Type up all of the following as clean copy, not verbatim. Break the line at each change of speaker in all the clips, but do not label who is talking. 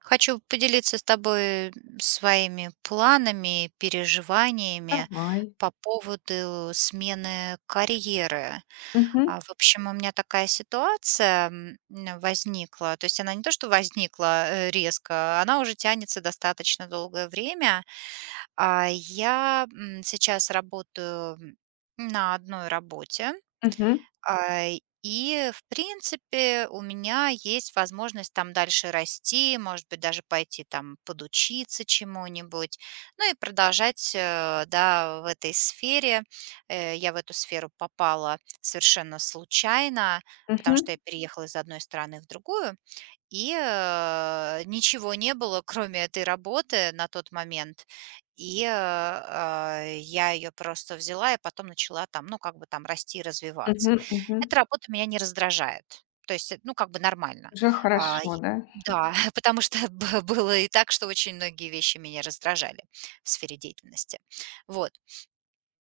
Хочу поделиться с тобой своими планами, переживаниями
Давай.
по поводу смены карьеры.
Мгм,
В общем, у меня такая ситуация возникла. То есть она не то, что возникла резко, она уже тянется достаточно долгое время. А я сейчас работаю на одной работе,
мгм,
а, и, в принципе, у меня есть возможность там дальше расти, может быть, даже пойти там подучиться чему-нибудь, ну и продолжать, да, в этой сфере. Я в эту сферу попала совершенно случайно, потому
мгм,
что я переехала из одной страны в другую. Ничего не было, кроме этой работы на тот момент. Я ее просто взяла и потом начала там, ну, как бы там расти и развиваться.
мгм, мгм.
Эта работа меня не раздражает. То есть, ну, как бы нормально.
Уже
А, и
хорошо, да?
да, потому что б было и так, что очень многие вещи меня раздражали в сфере деятельности. Вот.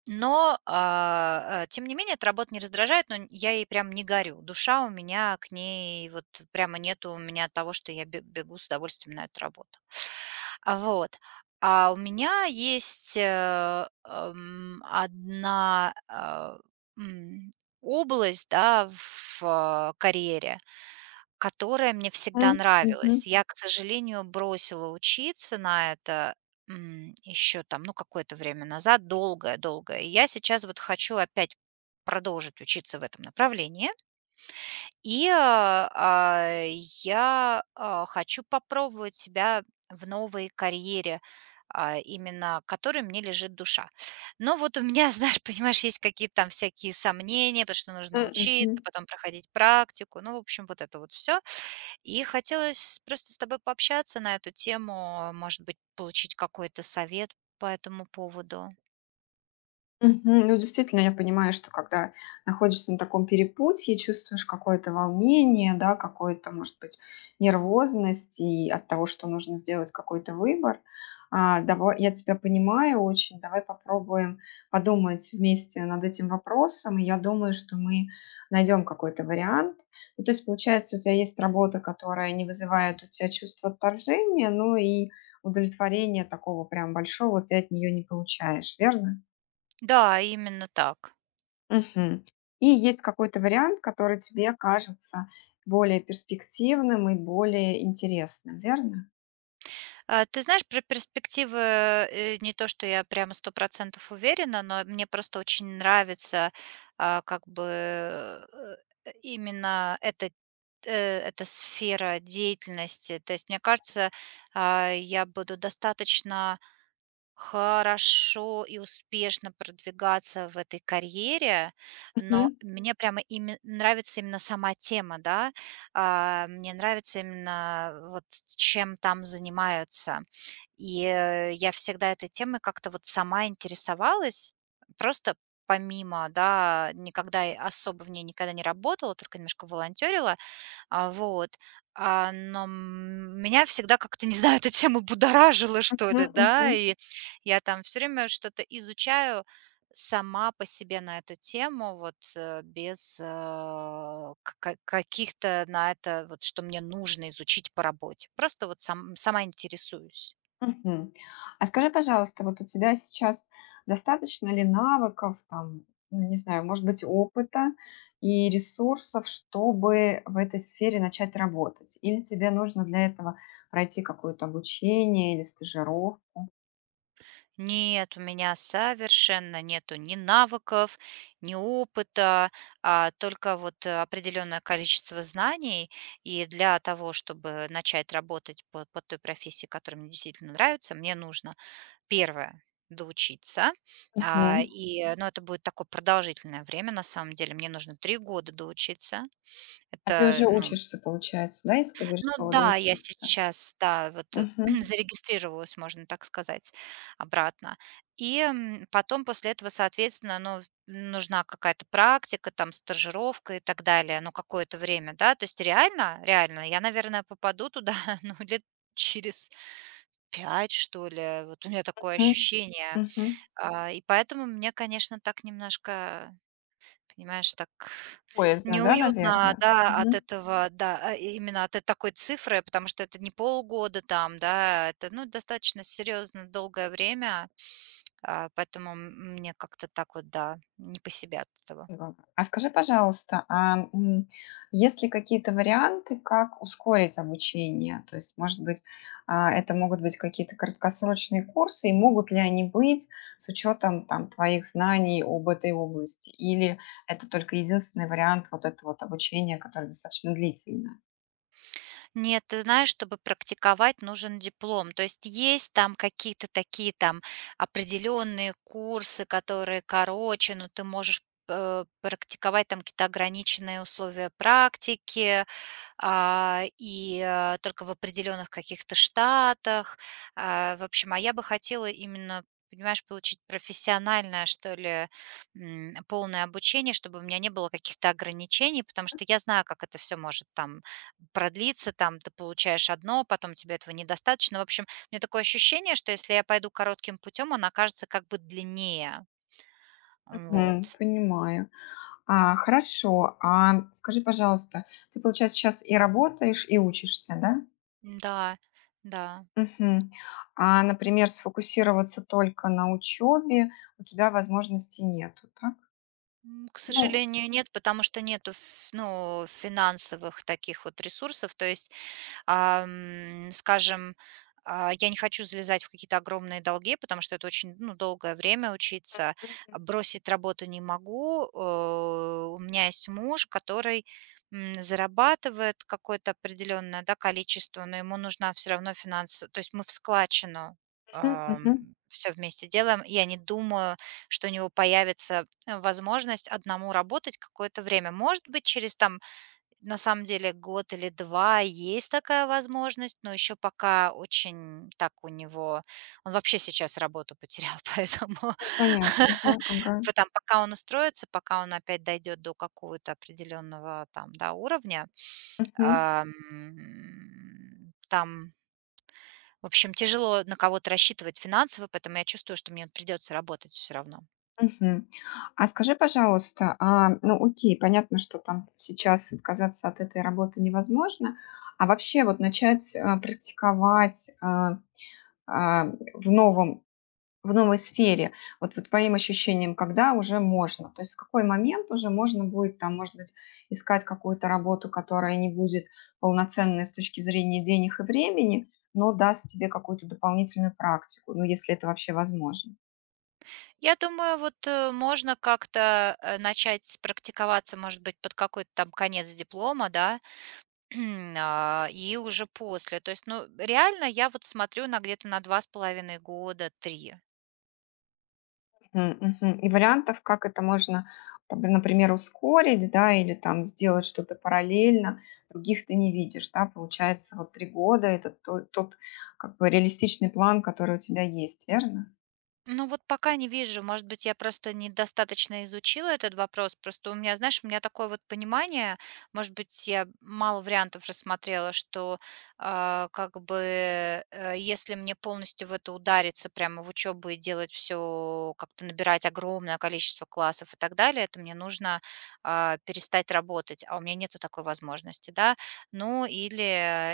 Но тем не менее, эта работа не раздражает, но н я ей прям не горю. Душа у меня к ней вот прямо нету у меня того, что я бе бегу с удовольствием на эту работу. Вот. А у меня есть, одна, м, область, да, в карьере, которая мне всегда
М, мгм,
нравилась. Я, к сожалению, бросила учиться на это еще там, ну, какое-то время назад, долгое-долгое. И я сейчас вот хочу опять продолжить учиться в этом направлении. И, а, а, я, хочу попробовать себя в новой карьере, именно которой мне лежит душа. Но вот у меня, знаешь, понимаешь, есть какие-то там всякие сомнения, потому что нужно
м,
учиться,
мгм.
потом проходить практику. Ну, в общем, вот это вот все. И хотелось просто с тобой пообщаться на эту тему, может быть, получить какой-то совет по этому поводу.
Мгм. Ну, действительно, я понимаю, что когда находишься на таком перепутье, чувствуешь какое-то волнение, да, какое-то, может быть, нервозность и от того, что нужно сделать какой-то выбор. Давай, я тебя понимаю очень. Давай попробуем подумать вместе над этим вопросом. И я думаю, что мы найдем какой-то вариант. Ну, то есть, получается, у тебя есть работа, которая не вызывает у тебя чувство отторжения, но и удовлетворения такого прям большого ты от нее не получаешь, верно?
Да, именно так.
Мгм. И есть какой-то вариант, который тебе кажется более перспективным и более интересным, верно?
Ты знаешь, про перспективы не то, что я прямо 100% уверена, но мне просто очень нравится а, как бы э, именно эта эта сфера деятельности. То есть, мне кажется, я буду достаточно хорошо и успешно продвигаться в этой карьере, но
Мгм.
мне прямо име нравится именно сама тема, да. Мне нравится именно вот чем там занимаются. Я всегда этой темой как-то вот сама интересовалась, просто помимо, да, никогда и особо в ней никогда не работала, только немножко волонтерила. Вот. Но меня всегда как-то, не знаю, эта тема будоражила, что ли,
Мгм.
да,
Мгм.
и я там все время что-то изучаю сама по себе на эту тему, вот, без, ка каких-то на это, вот, что мне нужно изучить по работе. Просто вот сама интересуюсь.
Мгм. А скажи, пожалуйста, вот у тебя сейчас достаточно ли навыков, там, ну, не знаю, может быть, опыта и ресурсов, чтобы в этой сфере начать работать? Или тебе нужно для этого пройти какое-то обучение или стажировку?
Нет, у меня совершенно нету ни навыков, ни опыта, а только вот определенное количество знаний. И для того, чтобы начать работать по той профессии, которая мне действительно нравится, мне нужно первое доучиться.
Мгм.
Ну, это будет такое продолжительное время, на самом деле. Мне нужно 3 года доучиться.
А ты
Это,
уже
ну,
учишься, получается, да, если ты говоришь
ну
слово
да, я
доучиться?
сейчас, да, вот,
Мгм.
зарегистрировалась, можно так сказать, обратно. Потом после этого, соответственно, ну, нужна какая-то практика, там, стажировка и так далее, ну, какое-то время, да. То есть реально, реально, я, наверное, попаду туда, ну, лет через 5 что ли. Вот у меня такое
Мгм.
ощущение.
Мгм.
И поэтому мне, конечно, так немножко понимаешь, так
Поездно, да,
неуютно,
наверное.
да, от
Мгм.
этого, да, и именно от такой цифры, потому что это не полгода там, да, это, ну, достаточно серьезно долгое время, поэтому мне как-то так вот, да, не по себе от этого.
Здорово. А скажи, пожалуйста, есть ли какие-то варианты, как ускорить обучение? То есть, может быть, это могут быть какие-то краткосрочные курсы, и могут ли они быть с учетом там твоих знаний об этой области? Или это только единственный вариант вот этого вот обучения, которое достаточно длительное?
Нет, ты знаешь, чтобы практиковать, нужен диплом. То есть есть там какие-то такие там определенные курсы, которые короче, но ты можешь, практиковать там какие-то ограниченные условия практики. Только в определенных каких-то штатах. В общем, я бы хотела именно, понимаешь, получить профессиональное, что ли, полное обучение, чтобы у меня не было каких-то ограничений, потому что я знаю, как это все может там продлиться, там ты получаешь одно, потом тебе этого недостаточно. В общем, у меня такое ощущение, что если я пойду коротким путем, он окажется как бы длиннее.
Мгм.
Вот.
Понимаю. А, хорошо. А скажи, пожалуйста, ты, получается, сейчас и работаешь, и учишься, да?
Да, да.
Мгм. А, например, сфокусироваться только на учебе у тебя возможности нету, так?
К
Ну,
сожалению, нет, потому что нету ну, финансовых таких вот ресурсов. То есть скажем, я не хочу залезать в какие-то огромные долги, потому что это очень, ну, долгое время учиться. Бросить работу не могу. У меня есть муж, который зарабатывает какое-то определенное да, количество, но ему нужна все равно финансовая... То есть мы в складчину
мгм, мгм.
все вместе делаем. Я не думаю, что у него появится возможность одному работать какое-то время. Может быть, через там на самом деле год или 2 есть такая возможность, но еще пока очень так у него он вообще сейчас работу потерял, поэтому
Ну, понятно. Ага, ага.
п там пока он устроится, пока он опять дойдет до какого-то определенного там, да, уровня,
Мгм,
ам, там, в общем, тяжело на кого-то рассчитывать финансово, поэтому я чувствую, что мне придется работать все равно.
мгм. А скажи, пожалуйста, ну, окей, понятно, что там сейчас отказаться от этой работы невозможно. А вообще вот начать, практиковать, а, в новом в новой сфере, вот по твоим ощущениям, когда уже можно? То есть в какой момент уже можно будет там, может быть, искать какую-то работу, которая не будет полноценной с точки зрения денег и времени, но даст тебе какую-то дополнительную практику, ну, если это вообще возможно.
Я думаю, вот, можно как-то, начать практиковаться, может быть, под какой-то там конец диплома, да, и уже после. То есть, ну, реально я вот смотрю на где-то на 2,5 года, 3.
Мгм, мгм. И вариантов, как это можно, там, например, ускорить, да, или там сделать что-то параллельно, других ты не видишь, да, получается, вот 3 года это тот, как бы реалистичный план, который у тебя есть, верно?
Ну вот пока не вижу, может быть, я просто недостаточно изучила этот вопрос. Просто у меня, знаешь, у меня такое вот понимание, может быть, я мало вариантов рассмотрела, что если мне полностью в это удариться прямо в учебу и делать все, как-то набирать огромное количество классов и так далее, то мне нужно перестать работать, а у меня нету такой возможности, да. Ну или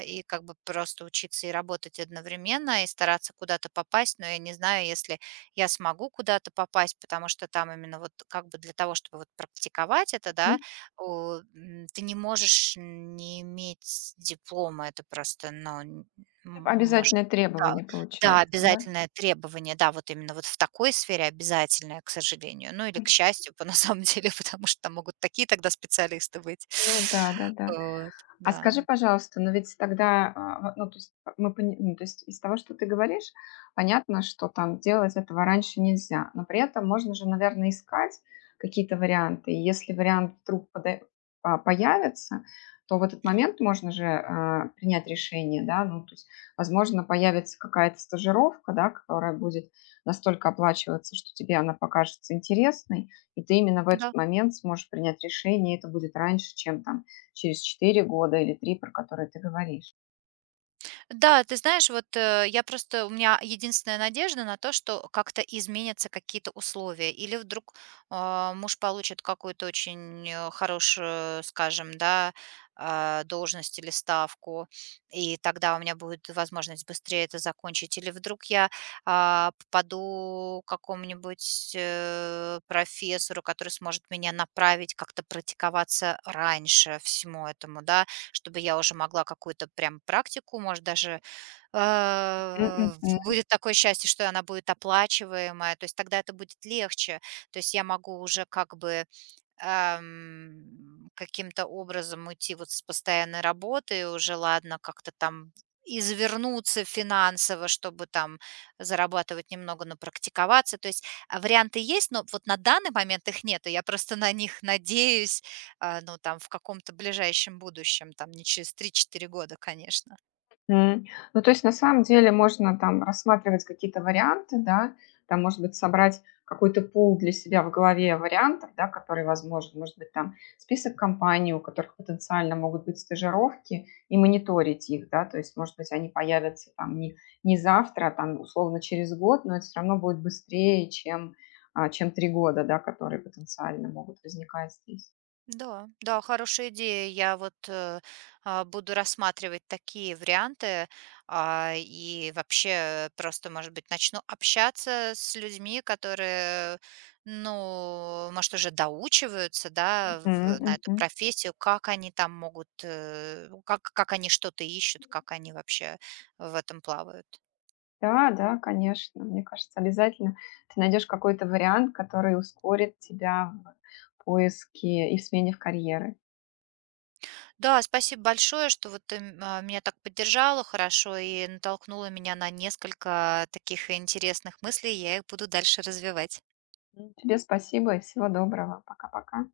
и как бы просто учиться и работать одновременно и стараться куда-то попасть, но я не знаю, если я смогу куда-то попасть, потому что там именно вот как бы для того, чтобы вот практиковать это, да, ты не можешь не иметь диплома, это просто, ну, м, может,
Обязательное
да,
требование
да,
получается, да?
обязательное требование, да, вот именно вот в такой сфере обязательное, к сожалению, ну или к счастью, по на самом деле, потому что там могут такие тогда специалисты быть.
Ну да, да-да.
Вот,
А
да.
скажи, пожалуйста, но ведь тогда, а, во ну, то есть п мы пони ну, то есть из того, что ты говоришь, понятно, что там делать этого раньше нельзя, но при этом можно же, наверное, искать какие-то варианты. И если вариант вдруг пода появится, то в этот
Мгм.
момент можно же, принять решение, да. Ну, то есть, возможно, появится какая-то стажировка, да, которая будет настолько оплачиваться, что тебе она покажется интересной, и ты именно в этот
Да,
момент сможешь принять решение, и это будет раньше, чем там через 4 года или 3, про которые ты говоришь.
да, ты знаешь, вот я просто, у меня единственная надежда на то, что как-то изменятся какие-то условия, или вдруг муж получит какую-то очень хорошую, скажем, да, должность или ставку, и тогда у меня будет возможность быстрее это закончить, или вдруг я попаду к какому-нибудь профессору, который сможет меня направить, как-то практиковаться раньше всему этому, да, чтобы я уже могла какую-то прям практику, может, даже
Мгм,
будет такое счастье, что она будет оплачиваемая, то есть тогда это будет легче, то есть я могу уже как бы каким-то образом уйти вот с постоянной работы и уже, ладно, как-то там извернуться финансово, чтобы там зарабатывать немного, но практиковаться. То есть варианты есть, но вот на данный момент их нету. Я просто на них надеюсь, ну, там, в каком-то ближайшем будущем, там, не через 3-4 года, конечно.
мгм. Ну, то есть на самом деле можно там рассматривать какие-то варианты, да, там, может быть, собрать какой-то пул для себя в голове вариантов, да, которые возможны, может быть, там список компаний, у которых потенциально могут быть стажировки, и мониторить их, да, то есть, может быть, они появятся не завтра, а там, условно, через 1 год, но это все равно будет быстрее, чем, чем 3 года, да, которые потенциально могут возникать здесь.
Да, да, хорошая идея. Я вот буду рассматривать такие варианты, и вообще просто, может быть, начну общаться с людьми, которые, ну, может, уже доучиваются, да,
Мгм,
на эту
мгм.
профессию, как они там могут, как они что-то ищут, как они вообще в этом плавают.
Да, да, конечно. Мне кажется, обязательно ты найдешь какой-то вариант, который ускорит тебя в поиске и в смене в карьеры.
Да, спасибо большое, что вот ты, меня так поддержала хорошо и натолкнула меня на несколько таких интересных мыслей. Я их буду дальше развивать.
Мгм. Тебе спасибо и всего доброго. Пока-пока.